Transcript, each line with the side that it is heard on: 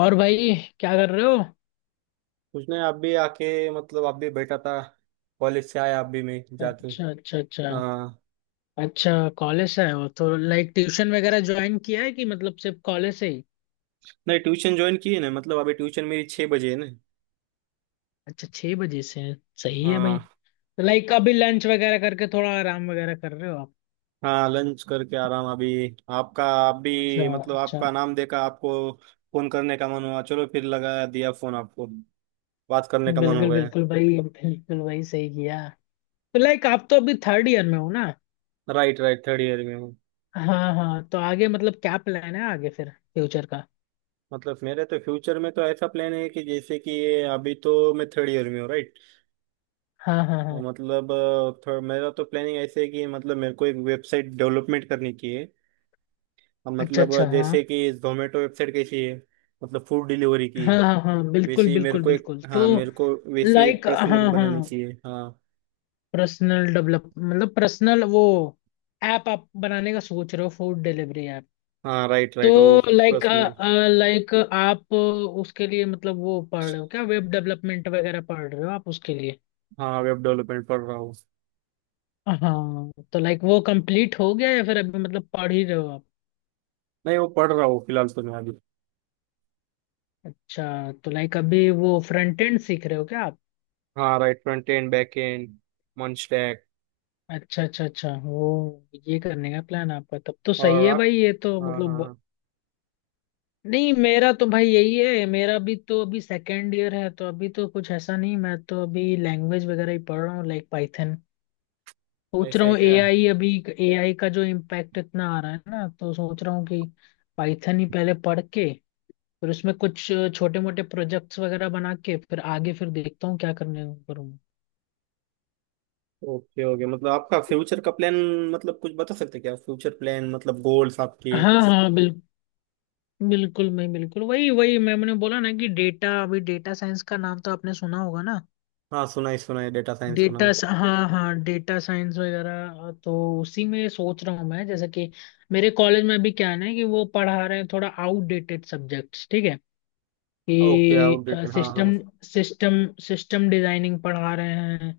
left: और भाई, क्या कर रहे हो?
right: उसने आप भी आके मतलब आप भी बैठा था। कॉलेज से आया आप भी मैं जाके।
left: अच्छा, अच्छा, अच्छा।
right: हाँ।
left: अच्छा। कॉलेज से आए हो तो लाइक ट्यूशन वगैरह ज्वाइन किया है कि मतलब सिर्फ कॉलेज से ही?
right: नहीं ट्यूशन ज्वाइन की है ना, मतलब अभी ट्यूशन मेरी 6 बजे है ना।
left: अच्छा, छह बजे से है। सही है भाई।
right: हाँ।
left: तो लाइक अभी लंच वगैरह करके थोड़ा आराम वगैरह कर रहे हो आप?
right: हाँ लंच करके आराम अभी। आपका आप
left: अच्छा,
right: भी मतलब
left: अच्छा।
right: आपका नाम देखा आपको फोन करने का मन हुआ, चलो फिर लगा दिया फोन आपको, बात करने का मन हो
left: बिल्कुल
right: गया।
left: बिल्कुल भाई, बिल्कुल भाई, सही किया। तो लाइक आप तो अभी थर्ड ईयर में हो ना?
right: राइट राइट, थर्ड ईयर में हूँ।
left: हाँ हाँ, तो आगे मतलब क्या प्लान है आगे फिर फ्यूचर का?
right: मतलब मेरे तो फ्यूचर में तो ऐसा प्लान है कि जैसे कि अभी तो मैं थर्ड ईयर में हूँ राइट।
left: हाँ हाँ हाँ।
right: मतलब थोड़ा मेरा तो प्लानिंग ऐसे है कि मतलब मेरे को एक वेबसाइट डेवलपमेंट करनी की है। और
left: अच्छा,
right: मतलब
left: अच्छा, हाँ।
right: जैसे कि जोमेटो वेबसाइट कैसी है, मतलब फूड डिलीवरी की।
left: हाँ हाँ हाँ बिल्कुल
right: वैसे ही मेरे
left: बिल्कुल
right: को एक,
left: बिल्कुल, तो
right: हाँ मेरे को वैसी एक
left: लाइक,
right: पर्सनल
left: हाँ।
right: बनानी
left: हाँ।
right: की है। हाँ।
left: पर्सनल डेवलप मतलब पर्सनल वो, ऐप आप बनाने का सोच रहे हो, फूड डिलीवरी ऐप?
right: हाँ राइट
left: तो
right: right oh
left: like
right: personal.
left: Like आप उसके लिए मतलब वो पढ़ रहे हो क्या, वेब डेवलपमेंट वगैरह पढ़ रहे हो आप उसके लिए?
right: हाँ वेब डेवलपमेंट पढ़ रहा हूँ।
left: हाँ, तो लाइक वो कंप्लीट हो गया या फिर अभी मतलब पढ़ ही रहे हो आप?
right: नहीं वो पढ़ रहा हूँ फिलहाल तो मैं अभी।
left: अच्छा, तो लाइक अभी वो फ्रंट एंड सीख रहे हो क्या आप?
right: हाँ right front end back end मंच।
left: अच्छा, अच्छा, अच्छा, वो ये करने का प्लान आपका, तब तो सही
right: और
left: है
right: आप?
left: भाई, ये तो
right: हाँ हाँ
left: मतलब।
right: हाँ।
left: नहीं, मेरा तो भाई यही है, मेरा भी तो अभी सेकेंड ईयर है, तो अभी तो कुछ ऐसा नहीं, मैं तो अभी लैंग्वेज वगैरह ही पढ़ रहा हूँ, लाइक पाइथन। सोच
right: ऐसे
left: रहा
right: है
left: हूँ
right: क्या?
left: एआई अभी। एआई का जो इम्पैक्ट इतना आ रहा है ना, तो सोच रहा हूँ कि पाइथन ही पहले पढ़ के, फिर उसमें कुछ छोटे मोटे प्रोजेक्ट्स वगैरह बना के फिर आगे फिर देखता हूँ क्या करने करूँगा।
right: ओके ओके, मतलब आपका फ्यूचर का प्लान मतलब कुछ बता सकते हैं क्या फ्यूचर प्लान मतलब गोल्स आपके?
left: हाँ हाँ, बिल्कुल बिल्कुल, मैं बिल्कुल वही वही मैंने बोला ना कि डेटा, अभी डेटा साइंस का नाम तो आपने सुना होगा ना?
right: हाँ सुना है डेटा साइंस का
left: डेटा,
right: नाम।
left: हाँ हाँ, डेटा साइंस वगैरह, तो उसी में सोच रहा हूँ मैं, जैसे कि मेरे कॉलेज में अभी क्या है ना कि वो पढ़ा रहे हैं थोड़ा आउटडेटेड सब्जेक्ट्स, ठीक है,
right: ओके
left: कि
right: आउटडेटेड हाँ हाँ।
left: सिस्टम सिस्टम सिस्टम डिजाइनिंग पढ़ा रहे हैं,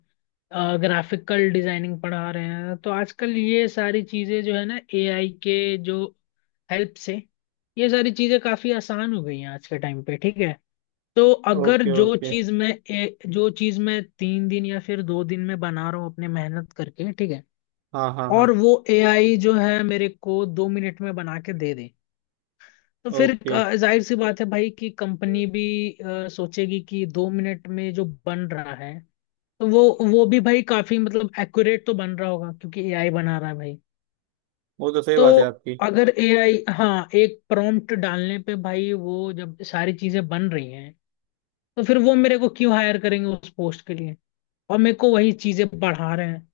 left: ग्राफिकल डिजाइनिंग पढ़ा रहे हैं, तो आजकल ये सारी चीजें जो है ना, एआई के जो हेल्प से ये सारी चीजें काफी आसान हो गई हैं आज के टाइम पे, ठीक है। तो अगर
right: ओके
left: जो
right: ओके।
left: चीज मैं जो चीज मैं 3 दिन या फिर 2 दिन में बना रहा हूँ अपने मेहनत करके, ठीक है,
right: हाँ हाँ हाँ।
left: और वो एआई जो है मेरे को 2 मिनट में बना के दे दे, तो फिर
right: ओके।
left: जाहिर सी बात है भाई कि कंपनी भी सोचेगी कि 2 मिनट में जो बन रहा है, तो वो भी भाई काफी मतलब एक्यूरेट तो बन रहा होगा, क्योंकि एआई बना रहा है भाई।
right: वो तो सही बात है
left: तो
right: आपकी।
left: अगर एआई, हाँ, एक प्रॉम्प्ट डालने पे भाई वो जब सारी चीजें बन रही हैं, तो फिर वो मेरे को क्यों हायर करेंगे उस पोस्ट के लिए, और मेरे को वही चीजें बढ़ा रहे हैं।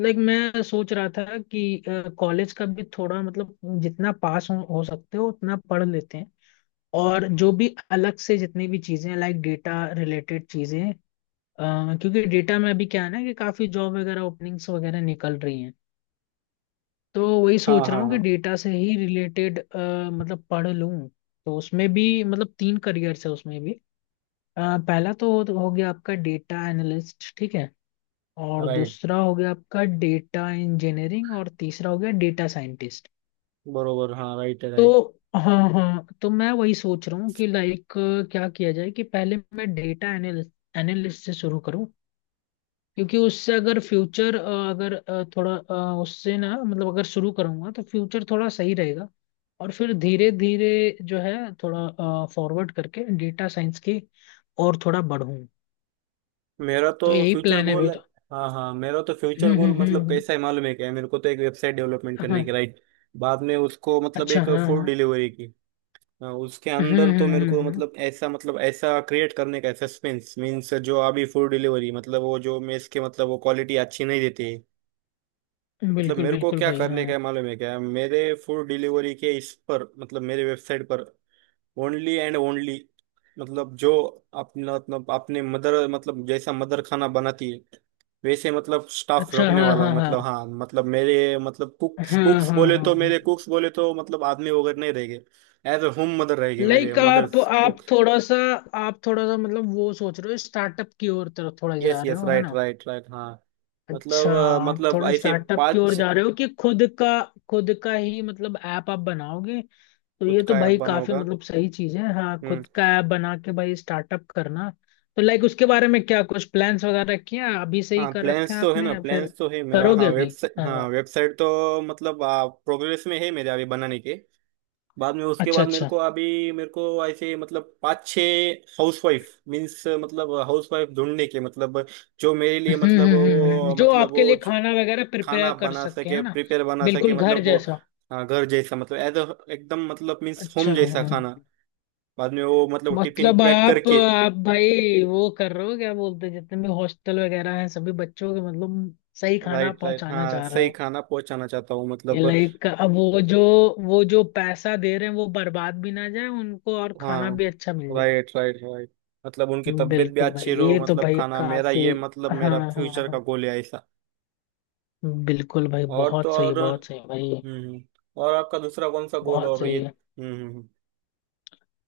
left: लाइक मैं सोच रहा था कि कॉलेज का भी थोड़ा मतलब, जितना पास हो सकते हो उतना पढ़ लेते हैं, और जो भी अलग से जितनी भी चीजें लाइक डेटा रिलेटेड चीजें, क्योंकि डेटा में अभी क्या है ना कि काफी जॉब वगैरह ओपनिंग्स वगैरह निकल रही हैं, तो वही
right: हाँ
left: सोच रहा
right: हाँ
left: हूँ कि
right: हाँ।
left: डेटा से ही रिलेटेड मतलब पढ़ लूँ। तो उसमें भी मतलब 3 करियर्स है उसमें भी, पहला तो हो गया आपका डेटा एनालिस्ट, ठीक है, और
right: राइट।
left: दूसरा हो गया आपका डेटा इंजीनियरिंग, और तीसरा हो गया डेटा साइंटिस्ट।
right: बरोबर हाँ राइट है राइट।
left: तो हाँ हाँ, तो मैं वही सोच रहा हूँ कि लाइक क्या किया जाए कि पहले मैं डेटा एनालिस्ट एनालिस्ट से शुरू करूँ, क्योंकि उससे अगर फ्यूचर अगर थोड़ा उससे ना मतलब अगर शुरू करूँगा तो फ्यूचर थोड़ा सही रहेगा, और फिर धीरे धीरे जो है थोड़ा फॉरवर्ड करके डेटा साइंस की और थोड़ा बढ़ूँ,
right: मेरा तो
left: तो यही
right: फ्यूचर
left: प्लान है।
right: गोल। हाँ हाँ मेरा तो फ्यूचर
left: हम्म
right: गोल
left: हम्म हम्म,
right: मतलब
left: हम्म।
right: कैसा है मालूम है क्या, मेरे को तो एक वेबसाइट डेवलपमेंट
left: हाँ।
right: करने की राइट। बाद में उसको मतलब
left: अच्छा,
right: एक
left: हाँ
right: फूड
left: हाँ।
right: डिलीवरी की। हाँ, उसके
left: हम्म
right: अंदर तो मेरे
left: हम्म
right: को
left: हम्म
right: मतलब ऐसा क्रिएट करने का सस्पेंस मीन्स जो अभी फूड डिलीवरी मतलब वो जो मेस के मतलब वो क्वालिटी अच्छी नहीं देती। मतलब
left: बिल्कुल
right: मेरे को
left: बिल्कुल
right: क्या
left: भाई,
right: करने का
left: हाँ।
right: है मालूम है क्या मेरे? फूड डिलीवरी के इस पर मतलब मेरे वेबसाइट पर ओनली एंड ओनली मतलब जो अपना मतलब अपने मदर मतलब जैसा मदर खाना बनाती है वैसे मतलब स्टाफ
left: अच्छा,
right: रोकने
left: हाँ
right: वाला हूँ,
left: हाँ हाँ
right: मतलब हाँ मतलब मेरे मतलब कुक्स
left: हाँ।
right: कुक्स
left: हाँ
right: बोले
left: हाँ
right: तो
left: हाँ।
right: मेरे कुक्स बोले तो मतलब आदमी वगैरह नहीं रहेंगे। एज अ होम मदर रहेगी मेरे
left: लाइक आप
right: मदर्स
left: आप
right: कुक।
left: थोड़ा सा, आप थोड़ा सा मतलब वो सोच रहे हो स्टार्टअप की ओर तरफ थोड़ा
right: यस
left: जा रहे
right: यस
left: हो, है?
right: राइट राइट राइट हाँ।
left: अच्छा,
right: मतलब
left: आप
right: मतलब
left: थोड़ा
right: ऐसे
left: स्टार्टअप की ओर
right: पांच।
left: जा रहे हो कि खुद का? खुद का ही मतलब ऐप आप बनाओगे, तो
right: खुद
left: ये तो
right: का ऐप
left: भाई काफी
right: बनाऊंगा।
left: मतलब सही चीज है, हाँ
right: हम्म।
left: खुद का ऐप बना के भाई स्टार्टअप करना। तो लाइक उसके बारे में क्या कुछ प्लान्स वगैरह किए हैं? अभी से ही
right: हाँ
left: कर रखे
right: प्लान्स
left: हैं
right: तो है
left: आपने
right: ना,
left: या फिर
right: प्लान्स तो है मेरा।
left: करोगे
right: हाँ
left: अभी?
right: वेबसाइट,
left: हाँ
right: हाँ
left: हाँ।
right: वेबसाइट तो मतलब प्रोग्रेस में है मेरे अभी बनाने के। बाद में उसके
left: अच्छा,
right: बाद मेरे को
left: अच्छा।
right: अभी मेरे को ऐसे मतलब पाँच छः हाउसवाइफ मीन्स मतलब हाउसवाइफ ढूंढने के मतलब जो मेरे लिए
left: हम्म। जो
right: मतलब
left: आपके
right: वो
left: लिए
right: जो
left: खाना वगैरह
right: खाना
left: प्रिपेयर कर
right: बना
left: सके, है
right: सके,
left: ना?
right: प्रिपेयर बना सके
left: बिल्कुल घर
right: मतलब वो
left: जैसा।
right: घर जैसा मतलब एज एकदम मतलब मीन्स
left: अच्छा,
right: होम जैसा
left: हाँ।
right: खाना। बाद में वो मतलब टिफिन
left: मतलब
right: पैक
left: आप
right: करके।
left: आप भाई वो कर रहे हो, क्या बोलते हैं, जितने भी हॉस्टल वगैरह हैं सभी बच्चों के मतलब सही खाना
right: राइट राइट
left: पहुंचाना
right: हाँ
left: चाह रहे
right: सही
left: हो?
right: खाना पहुंचाना चाहता हूँ
left: ये
right: मतलब।
left: लाइक, अब वो जो, वो जो पैसा दे रहे हैं वो बर्बाद भी ना जाए उनको और खाना
right: हाँ।
left: भी अच्छा मिल जाए।
right: Right right right. मतलब उनकी तबीयत भी
left: बिल्कुल भाई,
right: अच्छी रहो
left: ये तो
right: मतलब
left: भाई
right: खाना मेरा
left: काफी।
right: ये मतलब
left: हाँ
right: मेरा
left: हाँ
right: फ्यूचर का
left: हाँ,
right: गोल है ऐसा।
left: बिल्कुल भाई,
right: और तो
left: बहुत सही,
right: और।
left: बहुत सही
right: हम्म
left: भाई।
right: हम्म। और आपका दूसरा कौन सा गोल
left: बहुत
right: और
left: सही
right: ये?
left: है।
right: हम्म हम्म, हम्म।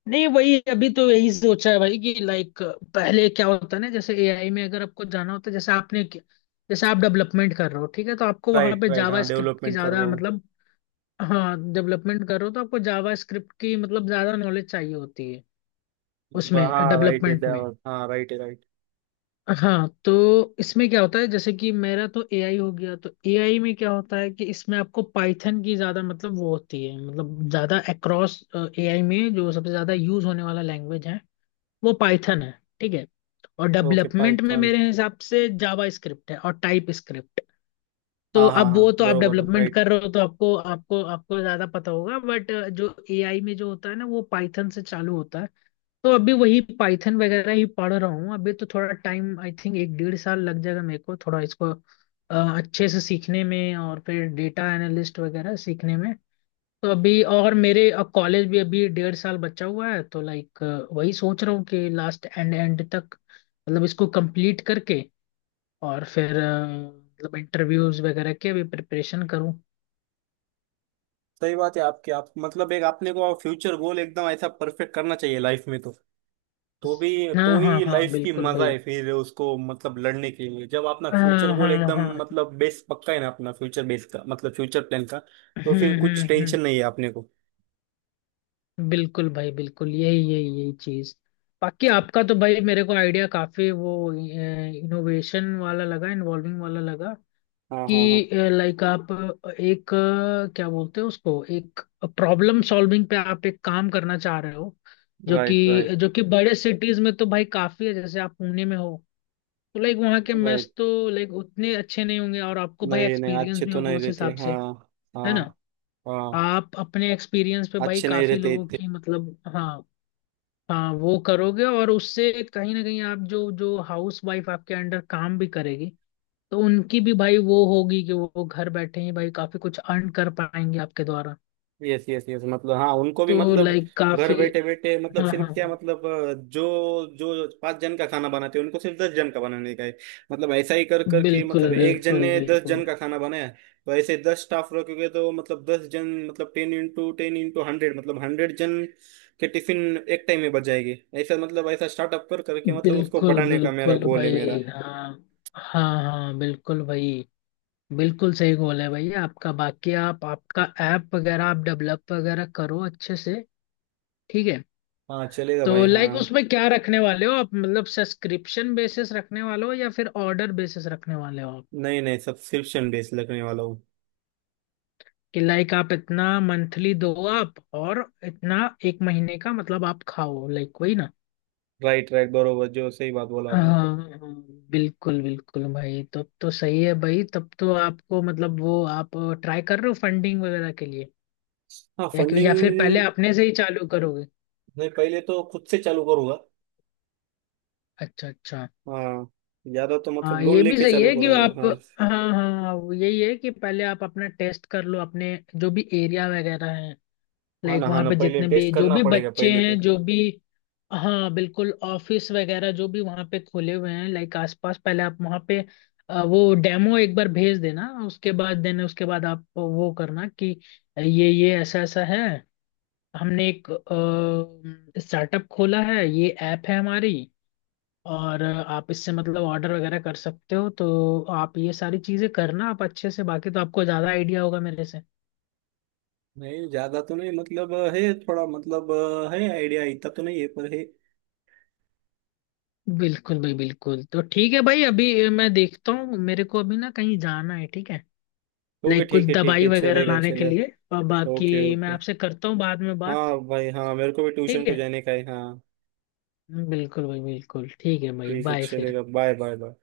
left: नहीं, वही अभी तो यही सोचा है भाई कि लाइक पहले क्या होता है ना, जैसे एआई में अगर आपको जाना होता है, जैसे आपने कि- जैसे आप डेवलपमेंट कर रहे हो, ठीक है, तो आपको वहां
right: राइट
left: पे
right: राइट
left: जावा
right: हाँ
left: स्क्रिप्ट की
right: डेवलपमेंट कर
left: ज्यादा
right: रहा हूँ।
left: मतलब, हाँ डेवलपमेंट कर रहे हो तो आपको जावा स्क्रिप्ट की मतलब ज्यादा नॉलेज चाहिए होती है, उसमें
right: हाँ राइट है,
left: डेवलपमेंट में।
right: डेवलप हाँ राइट है राइट।
left: हाँ, तो इसमें क्या होता है, जैसे कि मेरा तो एआई हो गया, तो एआई में क्या होता है कि इसमें आपको पाइथन की ज्यादा मतलब वो होती है, मतलब ज्यादा अक्रॉस एआई में जो सबसे ज्यादा यूज होने वाला लैंग्वेज है वो पाइथन है, ठीक है। और
right: ओके
left: डेवलपमेंट में
right: पाइथन।
left: मेरे हिसाब से जावा स्क्रिप्ट है और टाइप स्क्रिप्ट। तो
right: हाँ हाँ
left: अब वो
right: हाँ
left: तो आप
right: बरोबर
left: डेवलपमेंट
right: राइट।
left: कर रहे हो तो आपको आपको आपको ज्यादा पता होगा, बट जो एआई में जो होता है ना वो पाइथन से चालू होता है। तो अभी वही पाइथन वगैरह ही पढ़ रहा हूँ, अभी तो थोड़ा टाइम आई थिंक एक डेढ़ साल लग जाएगा मेरे को थोड़ा इसको अच्छे से सीखने में, और फिर डेटा एनालिस्ट वगैरह सीखने में। तो अभी, और मेरे अब कॉलेज भी अभी 1.5 साल बचा हुआ है, तो लाइक वही सोच रहा हूँ कि लास्ट एंड एंड तक मतलब इसको कंप्लीट करके, और फिर मतलब इंटरव्यूज वगैरह के भी प्रिपरेशन करूँ।
right: सही बात है आपकी, आप मतलब एक आपने को फ्यूचर गोल एकदम ऐसा परफेक्ट करना चाहिए लाइफ में तो। तो भी तो
left: हाँ हाँ
right: ही
left: हाँ,
right: लाइफ की
left: बिल्कुल
right: मजा
left: भाई।
right: है फिर उसको मतलब लड़ने के लिए जब अपना
left: हाँ
right: फ्यूचर गोल
left: हाँ
right: एकदम
left: हाँ।
right: मतलब बेस पक्का है ना अपना फ्यूचर बेस का मतलब फ्यूचर प्लान का। तो फिर कुछ
left: हम्म।
right: टेंशन नहीं है अपने को।
left: बिल्कुल भाई बिल्कुल, यही यही यही चीज। बाकी आपका तो भाई मेरे को आइडिया काफी वो इनोवेशन वाला लगा, इन्वॉल्विंग वाला लगा
right: हाँ
left: कि
right: हाँ हाँ।
left: लाइक आप एक क्या बोलते हैं उसको, एक प्रॉब्लम सॉल्विंग पे आप एक काम करना चाह रहे हो, जो
right: राइट राइट
left: कि जो कि बड़े सिटीज में तो भाई काफी है, जैसे आप पुणे में हो, तो लाइक वहाँ के मेस
right: राइट।
left: तो लाइक उतने अच्छे नहीं होंगे, और आपको भाई
right: नहीं नहीं
left: एक्सपीरियंस
right: अच्छे
left: भी
right: तो
left: होगा
right: नहीं
left: उस
right: रहते
left: हिसाब से,
right: हाँ।
left: है
right: हाँ।
left: ना।
right: हाँ
left: आप अपने एक्सपीरियंस पे भाई
right: अच्छे नहीं
left: काफी
right: रहते
left: लोगों
right: इतने।
left: की मतलब, हाँ हाँ, वो करोगे और उससे कहीं ना कहीं आप जो जो हाउस वाइफ आपके अंडर काम भी करेगी, तो उनकी भी भाई वो होगी कि वो घर बैठे ही भाई काफी कुछ अर्न कर पाएंगे आपके द्वारा।
right: यस यस यस, मतलब हाँ उनको भी
left: तो
right: मतलब
left: लाइक
right: घर
left: काफी,
right: बैठे बैठे मतलब
left: हाँ हाँ
right: सिर्फ क्या
left: हाँ।
right: मतलब जो जो पांच जन का खाना बनाते हैं उनको सिर्फ 10 जन का बनाने का है। मतलब ऐसा ही कर करके
left: बिल्कुल
right: मतलब एक जन
left: बिल्कुल
right: ने दस
left: बिल्कुल।
right: जन का खाना बनाया, तो ऐसे 10 स्टाफ रखोगे तो मतलब 10 जन मतलब 10 इंटू 10 इंटू 100 मतलब 100 जन के टिफिन एक टाइम में बच जाएगी। ऐसा मतलब ऐसा स्टार्टअप कर करके मतलब उसको
left: बिल्कुल
right: बढ़ाने का मेरा
left: बिल्कुल
right: गोल है मेरा।
left: भाई, हाँ हाँ हाँ, बिल्कुल भाई। बिल्कुल सही गोल है भाई आपका, बाकी आप आपका ऐप वगैरह आप डेवलप वगैरह करो अच्छे से, ठीक है।
right: हाँ चलेगा
left: तो
right: भाई
left: लाइक
right: हाँ।
left: उसमें क्या रखने वाले हो आप, मतलब सब्सक्रिप्शन बेसिस रखने वाले हो या फिर ऑर्डर बेसिस रखने वाले हो आप?
right: नहीं नहीं सब्सक्रिप्शन बेस लगने वाला हूँ।
left: कि लाइक आप इतना मंथली दो आप और इतना एक महीने का मतलब आप खाओ, लाइक वही ना?
right: राइट राइट बरोबर, जो सही बात बोला
left: हाँ,
right: आपने।
left: हाँ, बिल्कुल बिल्कुल भाई, तब तो सही है भाई, तब तो आपको मतलब वो आप ट्राई कर रहे हो फंडिंग वगैरह के लिए,
right: हाँ
left: या, कि- या फिर पहले
right: फंडिंग।
left: अपने से ही चालू करोगे?
right: मैं पहले तो खुद से चालू करूंगा।
left: अच्छा, अच्छा।
right: हाँ। ज्यादा तो मतलब
left: हाँ,
right: लोन
left: ये भी
right: लेके
left: सही
right: चालू
left: है कि
right: करूंगा
left: आप,
right: हाँ।
left: हाँ हाँ हाँ, वो यही है कि पहले आप अपना टेस्ट कर लो, अपने जो भी एरिया वगैरह है,
right: हाँ
left: लाइक
right: ना हाँ
left: वहाँ
right: ना,
left: पे
right: पहले
left: जितने भी
right: टेस्ट
left: जो
right: करना
left: भी
right: पड़ेगा
left: बच्चे
right: पहले पे।
left: हैं जो भी, हाँ बिल्कुल, ऑफिस वगैरह जो भी वहाँ पे खुले हुए हैं लाइक आसपास, पहले आप वहाँ पे वो डेमो एक बार भेज देना, उसके बाद देना, उसके बाद आप वो करना कि ये ऐसा ऐसा है, हमने एक स्टार्टअप खोला है, ये ऐप है हमारी, और आप इससे मतलब ऑर्डर वगैरह कर सकते हो, तो आप ये सारी चीजें करना आप अच्छे से, बाकी तो आपको ज्यादा आइडिया होगा मेरे से।
right: नहीं ज्यादा तो नहीं मतलब है थोड़ा मतलब है आइडिया, इतना तो नहीं है पर है।
left: बिल्कुल भाई बिल्कुल, तो ठीक है भाई, अभी मैं देखता हूँ, मेरे को अभी ना कहीं जाना है, ठीक है,
right: ओके
left: लाइक कुछ
right: ठीक
left: दवाई
right: है
left: वगैरह
right: चलेगा
left: लाने के लिए,
right: चलेगा।
left: और
right: ओके
left: बाकी मैं
right: ओके।
left: आपसे करता हूँ बाद में बात।
right: हाँ भाई हाँ मेरे को भी ट्यूशन
left: ठीक
right: को
left: है।
right: जाने का है हाँ।
left: बिल्कुल भाई बिल्कुल, ठीक है भाई,
right: ठीक है
left: बाय फिर।
right: चलेगा बाय बाय बाय।